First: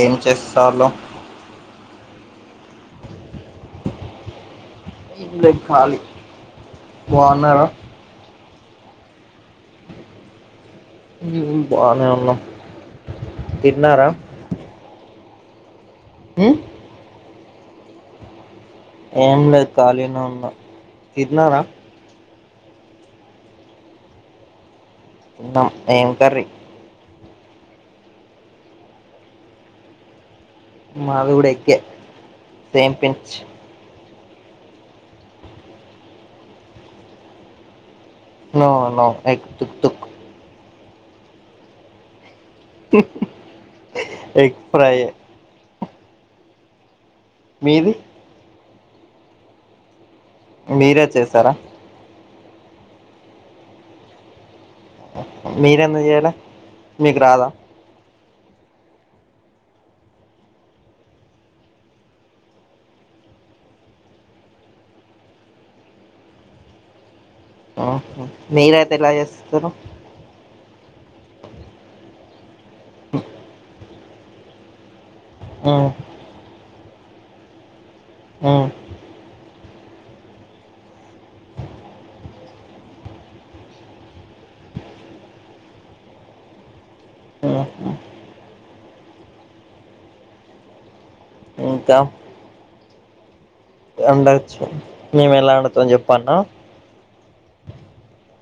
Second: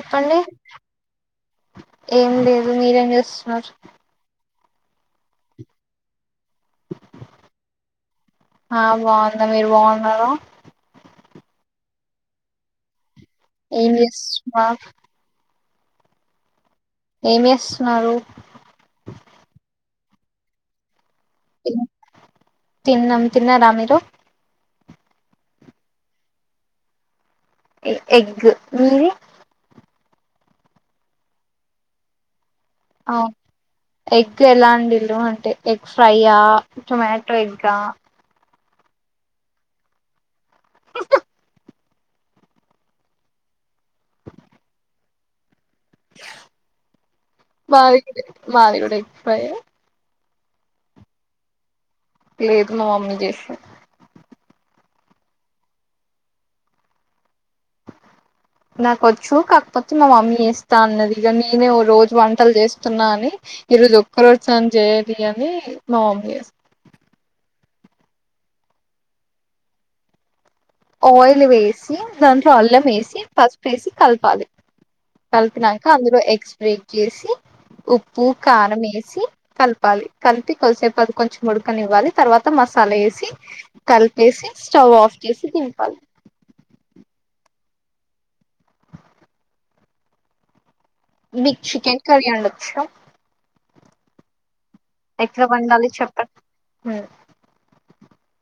ఏమి చేస్తున్నావ్ ఏం లేదు మీరేం చేస్తున్నారు ఎం లే ఖాళీ బాగున్నారా ఆ బాగున్న మీరు బాగున్నార బానే ఉన్నాం తిన్నారా ఏంచేస్తునావ్ ఉ ఏం చేేస్తున్నారు అవును తిన్నారా తిన్- తిన్నాం తిన్నారా మీరు తిన్న ఏం కర్రీ ఎగ్గు మీది మాది గూడ ఎగ్ ఏ సేమ్ అవును పించ్ ఎగ్ ఎలా అండీలు అంటే ఎగ్ ఫ్రైయా టొమాటో ఎగ్గా న నవు ఎ దూక్ తూక్ ఎగ్ ప్రై మీది బది మది కూడా ఎగ్ ఫ్రై ఎ మీరే చేశార లేదు మా మమ్మీ చేసి మీర ఎందూకు చేయాలే మీకు రాదా నాక వచ్చు కాకపోతే మా మమ్మీ ఏస్తా అన్నది ఇక నేనే ఓ రోజు వంటలు చేస్తున్నా అని ఈరోజు ఒక్కరు [unintelligible] జయది అని మా ఆ మీరైతే ఎలా చేస్తరు ఆయిల్ వేసి దాంట్లో అల్లం వేసి పసుపు పేసి కలపాల కలిపినాక ఉమ్, అందులో ఎగ్ స్ప్రేక్ చేసి ఉప్పు ఉమ్, కారం వేసి కలిపు లిపి కలిపి కొనిసేపు అది కొంచెం ఉడకనివ్వాలి తర్వాత మసాలా ఎసి కలపేసి స్టవ్ [unintelligible] [unintelligible] ఉమ్. మీకు చికెన్ కర్రీ ఉండొచ్చ ఉండచ్చు మేము ఎట్లా ఎలా వండాలి వండుతామో చేపల్న చెప్పండి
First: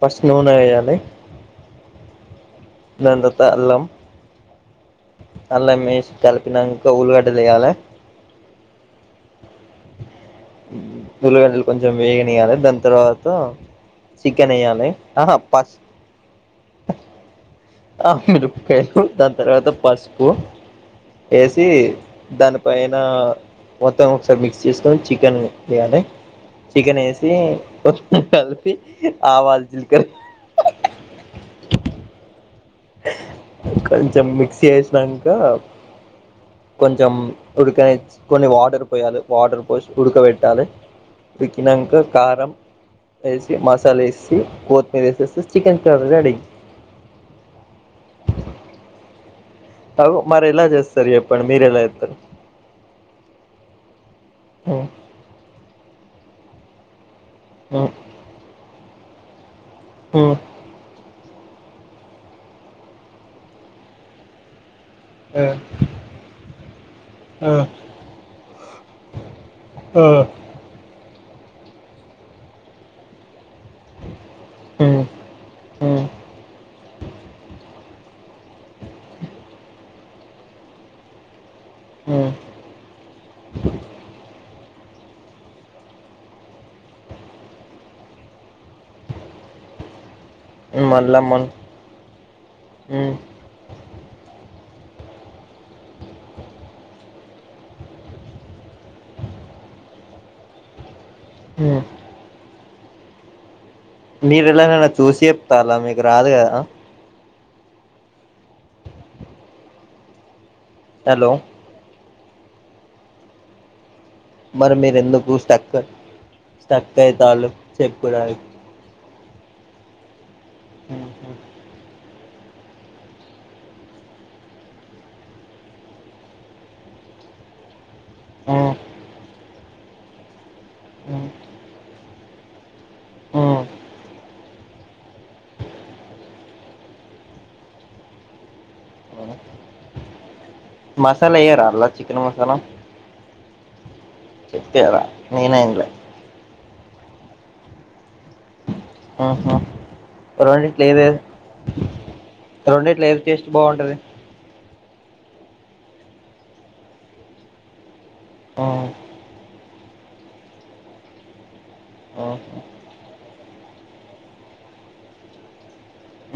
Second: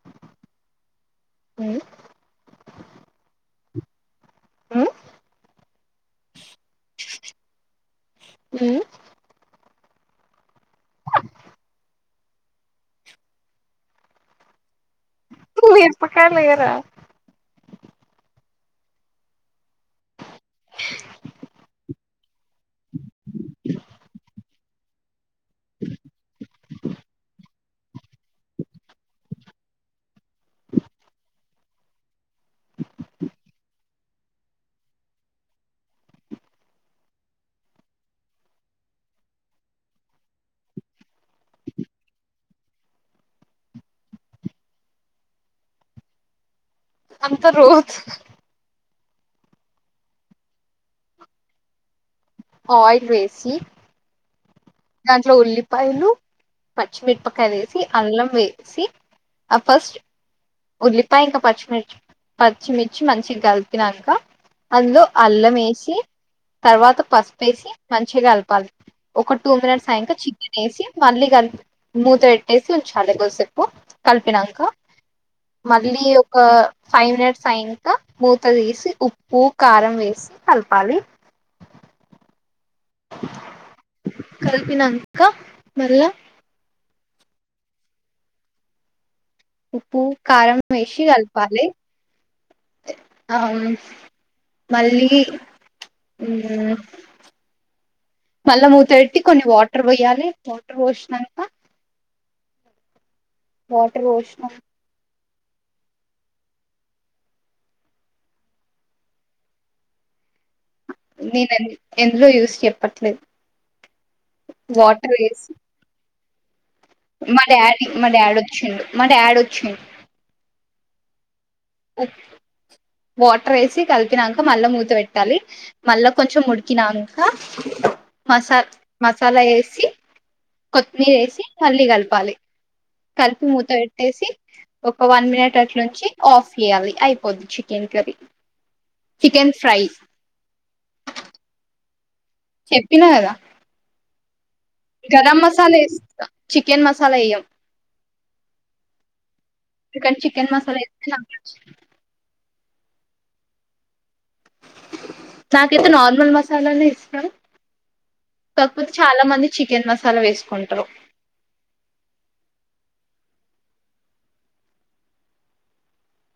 ఫస్ట్ నూనెలో వేయాలి ఉ [unintelligible] అలా మేసి కల్పినంక ఉలిగడ్డ తెయాలి ఉల్లిగడ్డలు కొంచెం వేగనియ్యాలి దాని తర్వాత చికెన్ ఎయ్యాలే ఆహా ప మిరపకాయలు వేయరా ఆ మీరు దాని తర్వాత పసుపు వేసి దానిపైన మొత్తం ఒకసారి మిక్స్ చేసుకొని చికెన్ ఏయాలే చికెన్ వేసి పసుపు కలిపి ఆవాలు జీలకర కొంచెం మిక్సు చేసినాక కొంచెం ఉడకని కొన్ని వాటర్ పోయాలి వాటర్ పో ఉడకబెట్టాలే ఉడికినంక కారం వేసి మసాలా వేసి కొత్తిమీర వేసేసి చికెన్ కర్రీ రెడి అంత రోజు [unintelligible] మారి ఎలా చేస్తారు చెప్పండి మీరు ఎలా చేతరు ఆయిల్ వేసి దాంట్లో ఉల్లిపాయలు పచ్చిమిరపకాయ వేసి అల్లం వేసి ఆ ఫస్ట్ ఉల్లిపాయ ఇంకా పచ్చిమిర్చి పచ్చిమిర్చి మంచిగా కలిపినంక అందులో అల్లం వేసి తర్వాత పసుపేసి మంచిగా కలపాలి ఒక టూ మినిట్స్ అయక చికెన్ వేసి మళ్ళీ కలిపి మూత పెట్టేసి ఉంచాలి కొసేపు కలిపినక మళ్ళీ ఒక ఫైవ్ మినిట్స్ అయిక మూత తీసి ఉప్పు కారం వేసి కలపాలి ఉ కలిపినంక మళ్ళ ఉప్పు కారం వేసి మళ్ళా మన కలపాలి అ మళ్ళీ ఉ మళ్ళా మూత పెట్టి కొన్ని వాటర్ పోయాలి వాటర్ పోసినక మీరు పోసినాం ఎలాననా చూసి చెప్తారా మీకు రాదు కదా హలో నేను ఎం ఎందులో చూసి చెప్పట్లేదు మరి మీరు వాటర్ ఎందుకు వేసి స్టక్ స్టక్ మా అయితాళ్ళు డాడీ మా డాడ్ చెప్పుడానికి ఒచ్చిండు మా డాడ్ ఒచ్చిండు ఉహు అఓ వాటర్ వేసి కలిపినాక మళ్ళా మూత పెట్టాలి మళ్ళా కొంచెం ముడికినంక మసా మసాలా వేసి కొత్తిమీర వేసి మల్లీ కలపాలి కలిపి మూత పెట్టేసి ఒక వన్ మినిట్ అట్ల ఉంచి ఆఫ్ తీయాలి అయిపొద్ది chicken curry chicken fry masala ఏయర ఆళ్ల చెప్పినా కదా చెప్తారా గరం నేనే ఏం లే మసాలేస్త చికెన్ మసాలా వెయ్యం ఆ చన్ చికెన్ మసాలా ఇ రెండిట్లో ఏది టేస్ట్ బాగుంటది నాకైతే నార్మల్ మసాలానే ఇష్టం కాకపోతే చాలా మంది చికెన్ మసాలా వేసుకుంటారు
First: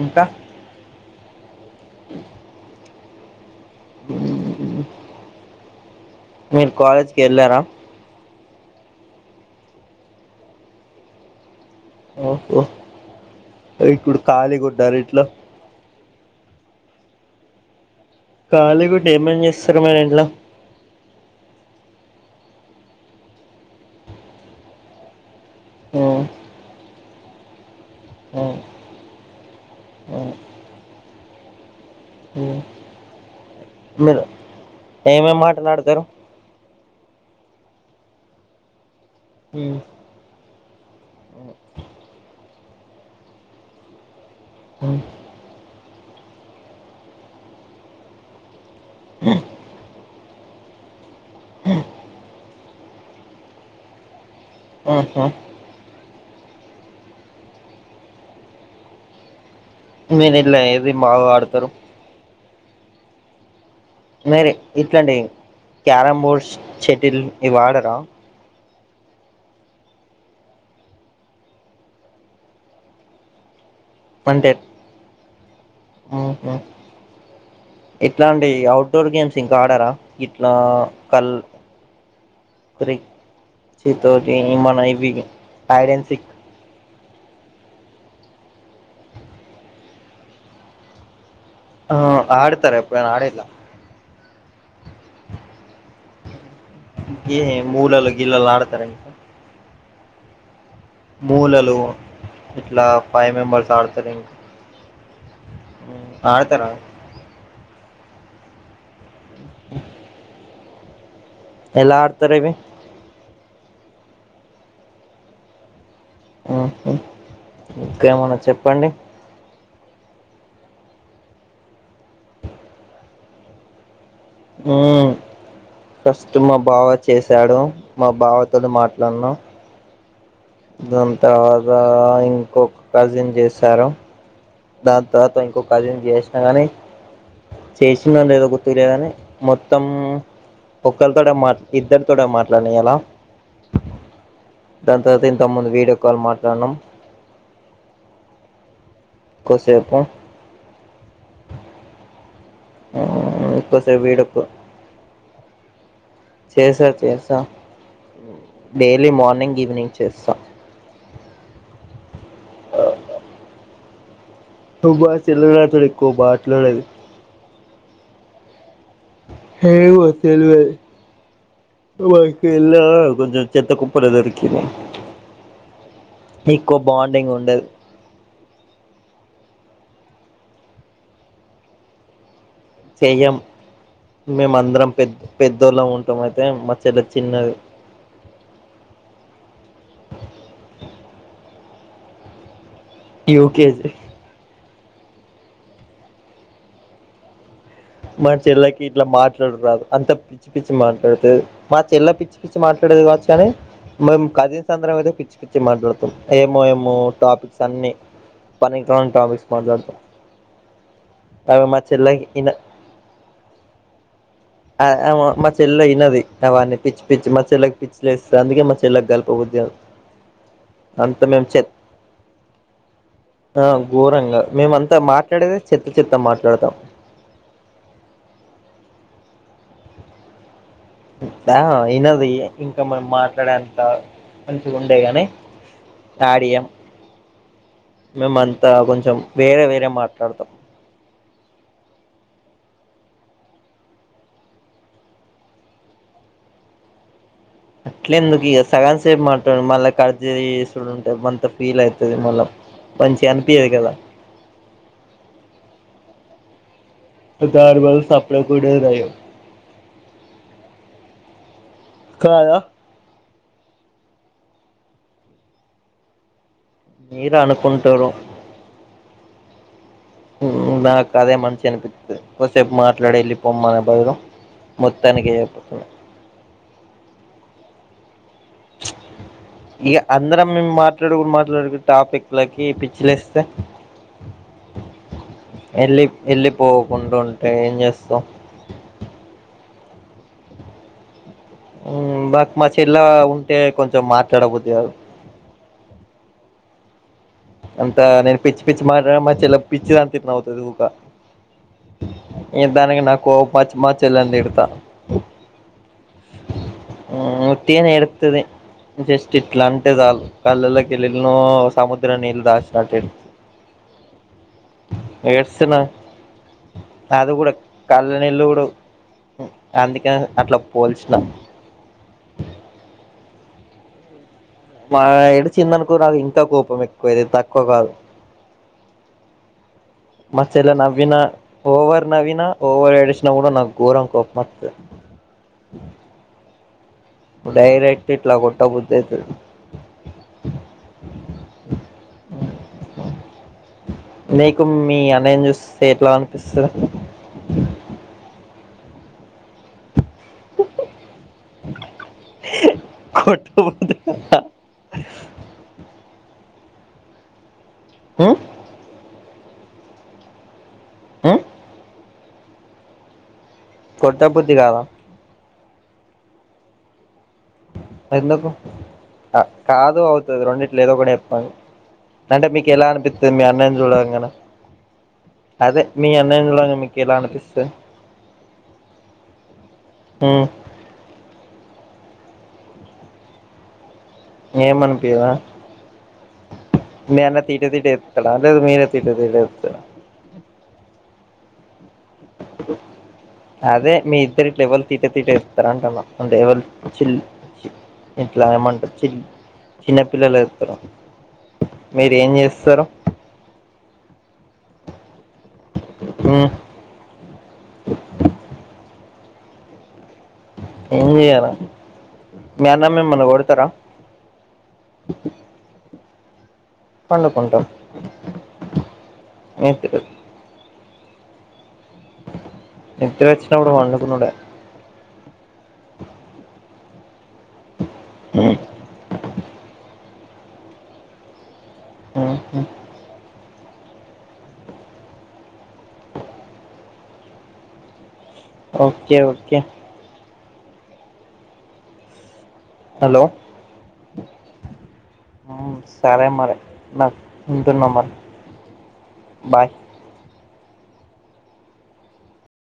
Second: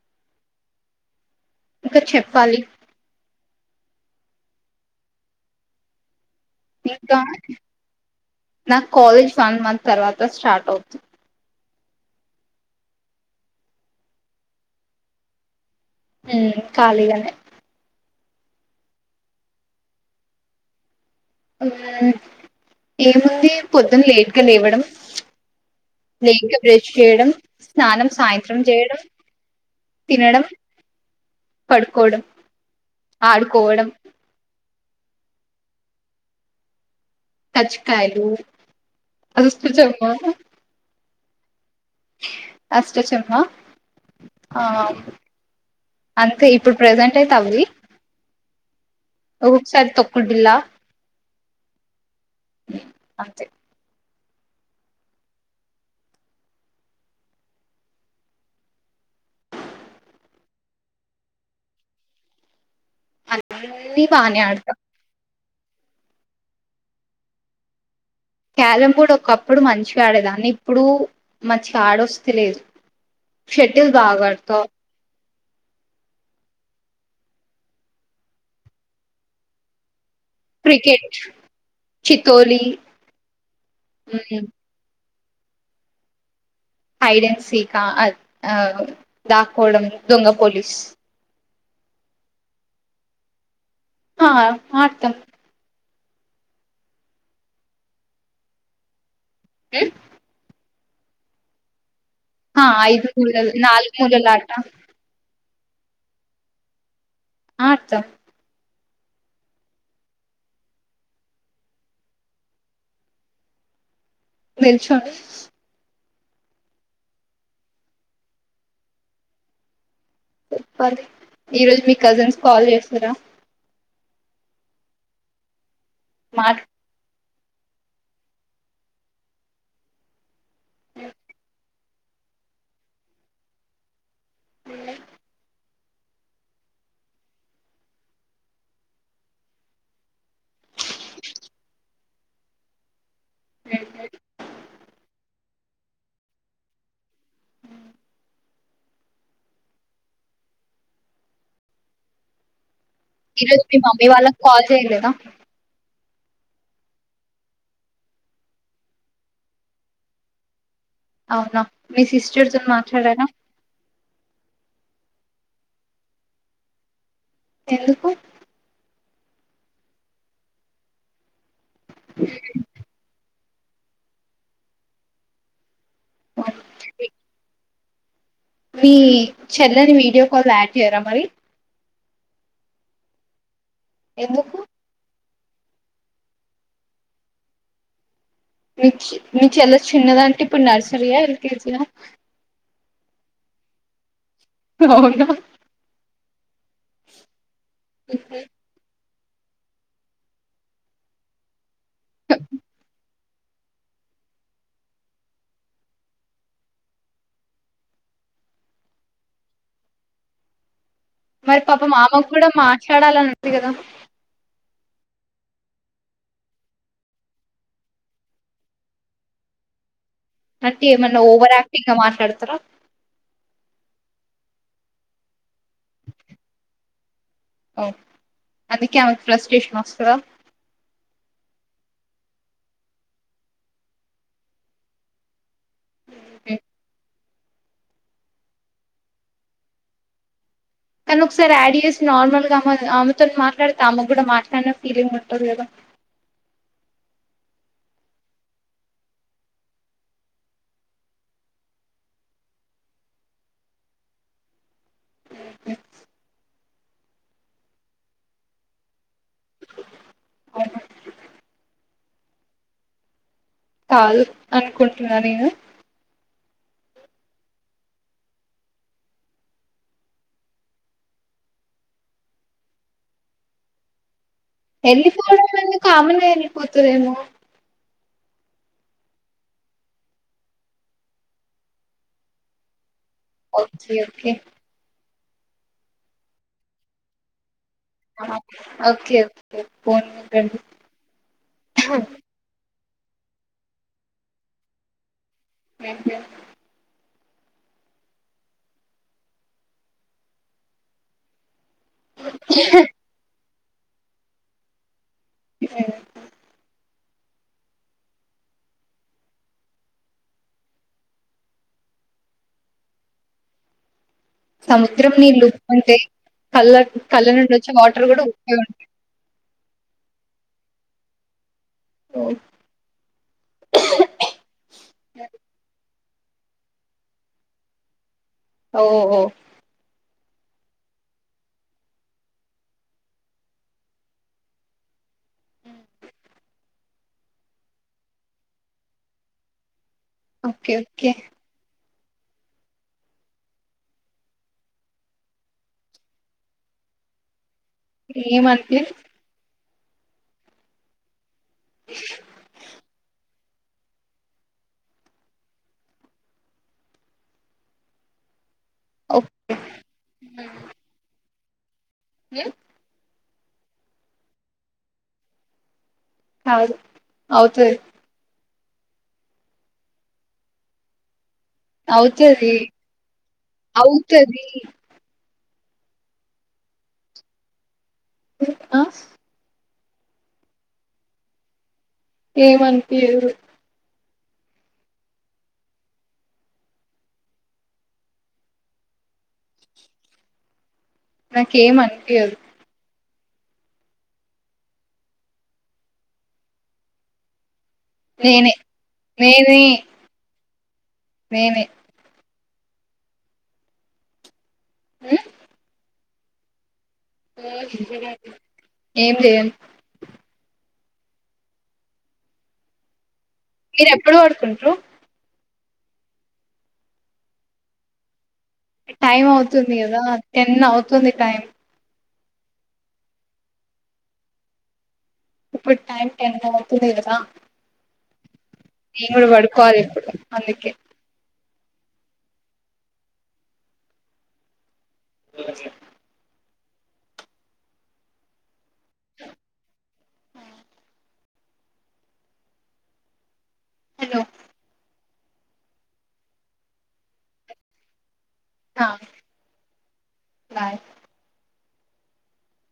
ఇంకా ఇంకా చెప్పాలి మీరు ఇంకా కాలేజ్కి వెళ్ళారా నాకు కాలేజ్ వన్ మంత్ తర్వాత స్టార్ట్ అవుతుంది ఓహో ఇప్పుడు ఖాళీగా ఉన్నారా ఇంట్లో ఖాళీగానే ఖాళీ గుంటే ఏం పని చేస్తారు మీరు ఇంట్లో ఏముంది పొద్దున్న లేట్గా లేవడం లేట్గా బ్రష్ చేయడం స్నానం సాయంత్రం చేయడం తినడం పడుకోవడం ఆడుకోవడం ఎమ్ ఎమ్ ఆటలు ఆడతారు కచీకాయలు అష్ట చమ్మ అష్ట చమ్మ ఆ అంతే ఇప్పుడు ప్రెజెంట్ అయితే అవి ఒక్కోసారి తొక్కుడు బిళ్ళ అంతే మీరు దీంట్లో ఏది బాగా ఆడతారు అన్నీ బానే మీరి ఆడతా ఇట్లాండి క్యారం బోర్డ్స్ షటిల్ ఇవి ఆడరా క్యారం బోర్డ్ ఒకప్పుడు మంచిగా ఆడేదాన్ని ఇప్పుడు మంచిగా ఆడొస్తే లేదు షటిల్ బాగా ఆడతా ఓకే ఇట్లాండి ఔట్డోర్ గేమ్స్ ఇంకా ఆడరా ఇట్లా క్రికెట్ కల్ చితోలి ప్రీ తోటి hide and seek hide and seek ఆ అది ఆ దాక్కోవడం దొంగ పోలీస్ ఆ ఆడతార ఎప్పుడైన ఆడిల్లా ఆ ఆడతాం ఈ గీ మూలాలు గీలలు ఆడుతారా ఇంకా హ్మ్ మూలలు ఆ ఇట్లా ఐదు ఫైవ్ మూలలు మెంబర్స్ నాలుగు ఆడతారు మూలల ఇంకా ఆట ఆడతార ఆడతాం [inaudible] ఎలా ఆడతార్ ఇవి నిల్చోని హ్మ్ హు ఇంకేమన్నా చెప్పండి చెప్పాలి ఈరోజు మీ కజిన్స్ కాల్ చేసారా ఉమ్ ఫస్టు మా మాట్ బావ చే చేశాడు మా బావ తోటి మాట్లాడినా దాని తర్వాత ఇంకొక కజిన్ చేసారు దాని తర్వాత ఇంకొక కజిన్ చేసిన గాని చేసింనానో లేదో గుర్తు లేదని మొత్తం ఒకక్కల్ తోటే మాట్ ఇద్దరు తోటే మాట్లాడినా ఇయ్యాల దాని తరువాత తమ్ముంది వీడియో కాల్ మాట్లాడినాం కొసేపు ఈరోజు మీ మమ్మీ వాళ్ళకి కాల్ చేయ్యలేదా చేసా చేసా డైలీ మార్నింగ్ ఈవినింగ్ చేస్తా అవునా మీ సిస్టర్తోని మాట్లాడారా మా చెల్లి నాతోని ఎక్కువ మాట్లాడదు ఎందుకు ఏమో తెలీదు మా చెల్లి కొంచెం చెత్త కుప్పలో దొరికింది ఎక్కువ మీ బాండింగ్ ఉండదు మీ చెల్లెని వీడియో కాల్ యాడ్ చేయ్యరా మరి చెయ్యం మేమ ఎందుకు అందరం పెద్ద పెద్దోళ్ళ ఉంటాం అయితే మా చెళ్ళి చిన్నది ప్చ్ మీ చెల్లి చిన్నది అంటే ఇప్పుడు నర్సరీయా ఎల్కేజీయా యూకేజీ అవునా మా చెల్లకి ఇట్లా మాట్లు మాట్లాడ రాదు అంత పిచ్చి పిచ్చి మాట్లాడుతే మా చెల్లి పిచ్చి పిచ్చి మాట్లాడేది కావచ్చు కానీ మేము కజిన్స్ అందరం అయితే పిచ్చి పిచ్చి మాట్లాడుతాం ఏమో ఏమో టాపిక్స్ అన్ని పనికిరాని టాపిక్స్ మాట్లాడతాం మరి అవి మా పాపమ్ చెల్లకి ఆమెకు కూడా ఇన మాట్లాడాలని ఉంటంది కదా మా చెల్ల వినది అవన్ని పిచ్చి పిచ్చి మా చెల్లకి పిచ్చి లేస్తంది అందుకే మా చెల్లకి కలపదు అంటే ఏమన్నా అంత ఓవర్ నుంచే యాక్టింగ్ గా మాట్లాడతారా ఆ ఘోరంగా మేమంతా మాట్లాడేద చెత్త చెత్తా మాట్లాడతాం ఓ అందుకే ఆమెకు ఫ్రస్టేషన్ వస్తదా ఆ ఇనదు ఇంకా మనం మాట్లాడేంత మంచిగా ఉండే గాని తాడియం మేమంత కొంచెం వేరే వేరే మాట్లాడతాం కానీ ఒకసారి యాడ్ చేసి నార్మల్గా అమ్ ఆమెతో మాట్లాడితే ఆమెకు కూడా మాట్లాడిన ఫీలింగ్ ఉంటుంది కదా [unintelligible] అట్లే ఎందుకు ఇక సగంసేపు మాట్లా మళ్ళా కట్ చేసుడు ఉంటాది మంత ఫీల్ అవుతది మళ్ళా, మంచిగా అనిపియదు, కదా [unintelligible] ఈ తరుమారు సపరేట్ కూడా పాయే అవును కదా కాలి అనుకుంటున్నా నేను మీరు అనుకుంటురు, నాకు అదే మంచి అనిపిస్తుంది కోసేపు మాట్లాడే వెళ్ళిపోమ్మనే ధైర్యం, వెళ్ళిపోవడం ఎందుకు ఆమెనే వెళ్ళిపోతదేమో, ఇగా అందరం మేము మాట్లాడుకు మాట్లాడుకునే టాపిక్లకిి, ఓకే ఓకే ఎళ్ళి ఎళ్ళి పోకుండా ఉంటే ఏం చేస్తాం ఓకే ఓకే [unintelligible] ఉ నాకూ మా చెల్లా ఉంటే కొంచెం మాట్లాడబుదికాదు, అంతే అంతా నేను పిచ్చి పిచ్చి మాట్లాడుతే మా చెల్లె పిచ్చిది అనుకుంటా నవ్వుతాది, ఊకా ఏ తానికి నాకూ కోపం వచ్చి మా చెల్లె ని తిడతా, [unintelligible] ఉత్తిగానే ఏడ్తది జెస్టి ఇట్లా అంటే చాలు కళ్ళల్లో కేలి ఎనో సముద్ర నీళ్లు దాశినట్టు, [unintelligible] సముద్రం నీళ్లు ఉప్పు ఏడుస్తున్న ఉంటాయి కళ్ళ కళ్ళ నుండి వచ్చే వాటర్ కూడా ఉప్పె ఉంటాంది, అందుకనే అట్లా పోల్చిన ఓ మా ఏడిచిందనుకో రాదు ఇంకా కోపం ఎక్కువ అయితది తక్కువ కాదు, ఓహో మా చెల్లె నవీన ఓవర్ నవీన ఓవర్ ఏడిశిన కూడా నాకూ గోరంగా కోపం వస్తాది, [unintelligible] డైరెక్ట్ ఇట్లా కోట్టబుద్ది అయితది, ఓకే ఓకే [unintelligible] నీకు మీ అన్నయ్య ని చూస్తే ఎట్లా అనిపిస్తాది, ఎం అనిపియదు కొట్టబుద్ది కదా హు ఓకే అ ఉ కొట్టబుద్ది కాదా కాదు అవుతది, ఎందుకు ఆ కాదు అవుతది రెండిట్లా ఏదో ఒకటి చెప్పండి, అంటే అవుతది మీకు ఎలా అనిపితది మీ అన్నయ్య ని చూడంగానే, అవుతది అదే మీ అన్నయ్య ని చూడంగానే మీకు ఎలా అనిపిస్తది, ఆ ఉ ఎం అనిపియ్యదు, ఎం అనిపియ్యదు మీ అన్నయ్య తిట తిట చెప్తాడా లేదు మీరే తిట తిట చెప్తారా, నాకేం అనిపియ్యదు, అదే మీ ఇద్దరు ఇట్లా ఎవరు తిటే తిట్టే ఇస్తార అంటున్నా అంటే ఎవరు చిల్ ఇట్లా నేనే ఏమంటారు చి నేనే చిన్నపిల్లలు వేస్తారు నేనే మీర ఏం చేస్తరూ సర ఉమ్ ఆమ్ ఏం చెయరు ఏం చేయాల మీ అన్నా మిమల్ని కోడు మీరు ఎప్పుడు పడుకుంటారు పడుకుంటాం టైం అవుతుంది కదా టెన్ అవుతుంది టైం నిద్రొచ్చినపుడు పండుకొనుడె ఇప్పుడు టైమ్ టెన్ అవుతుంది కదా హ నేను కూడా పడుకోవాలి ఇప్పుడు అందుకే ఆ అఓే ఓకే ఓకే హలో హలో సరే మరి నాకు ఉంటున్నా మరి బాయ్ బాయ్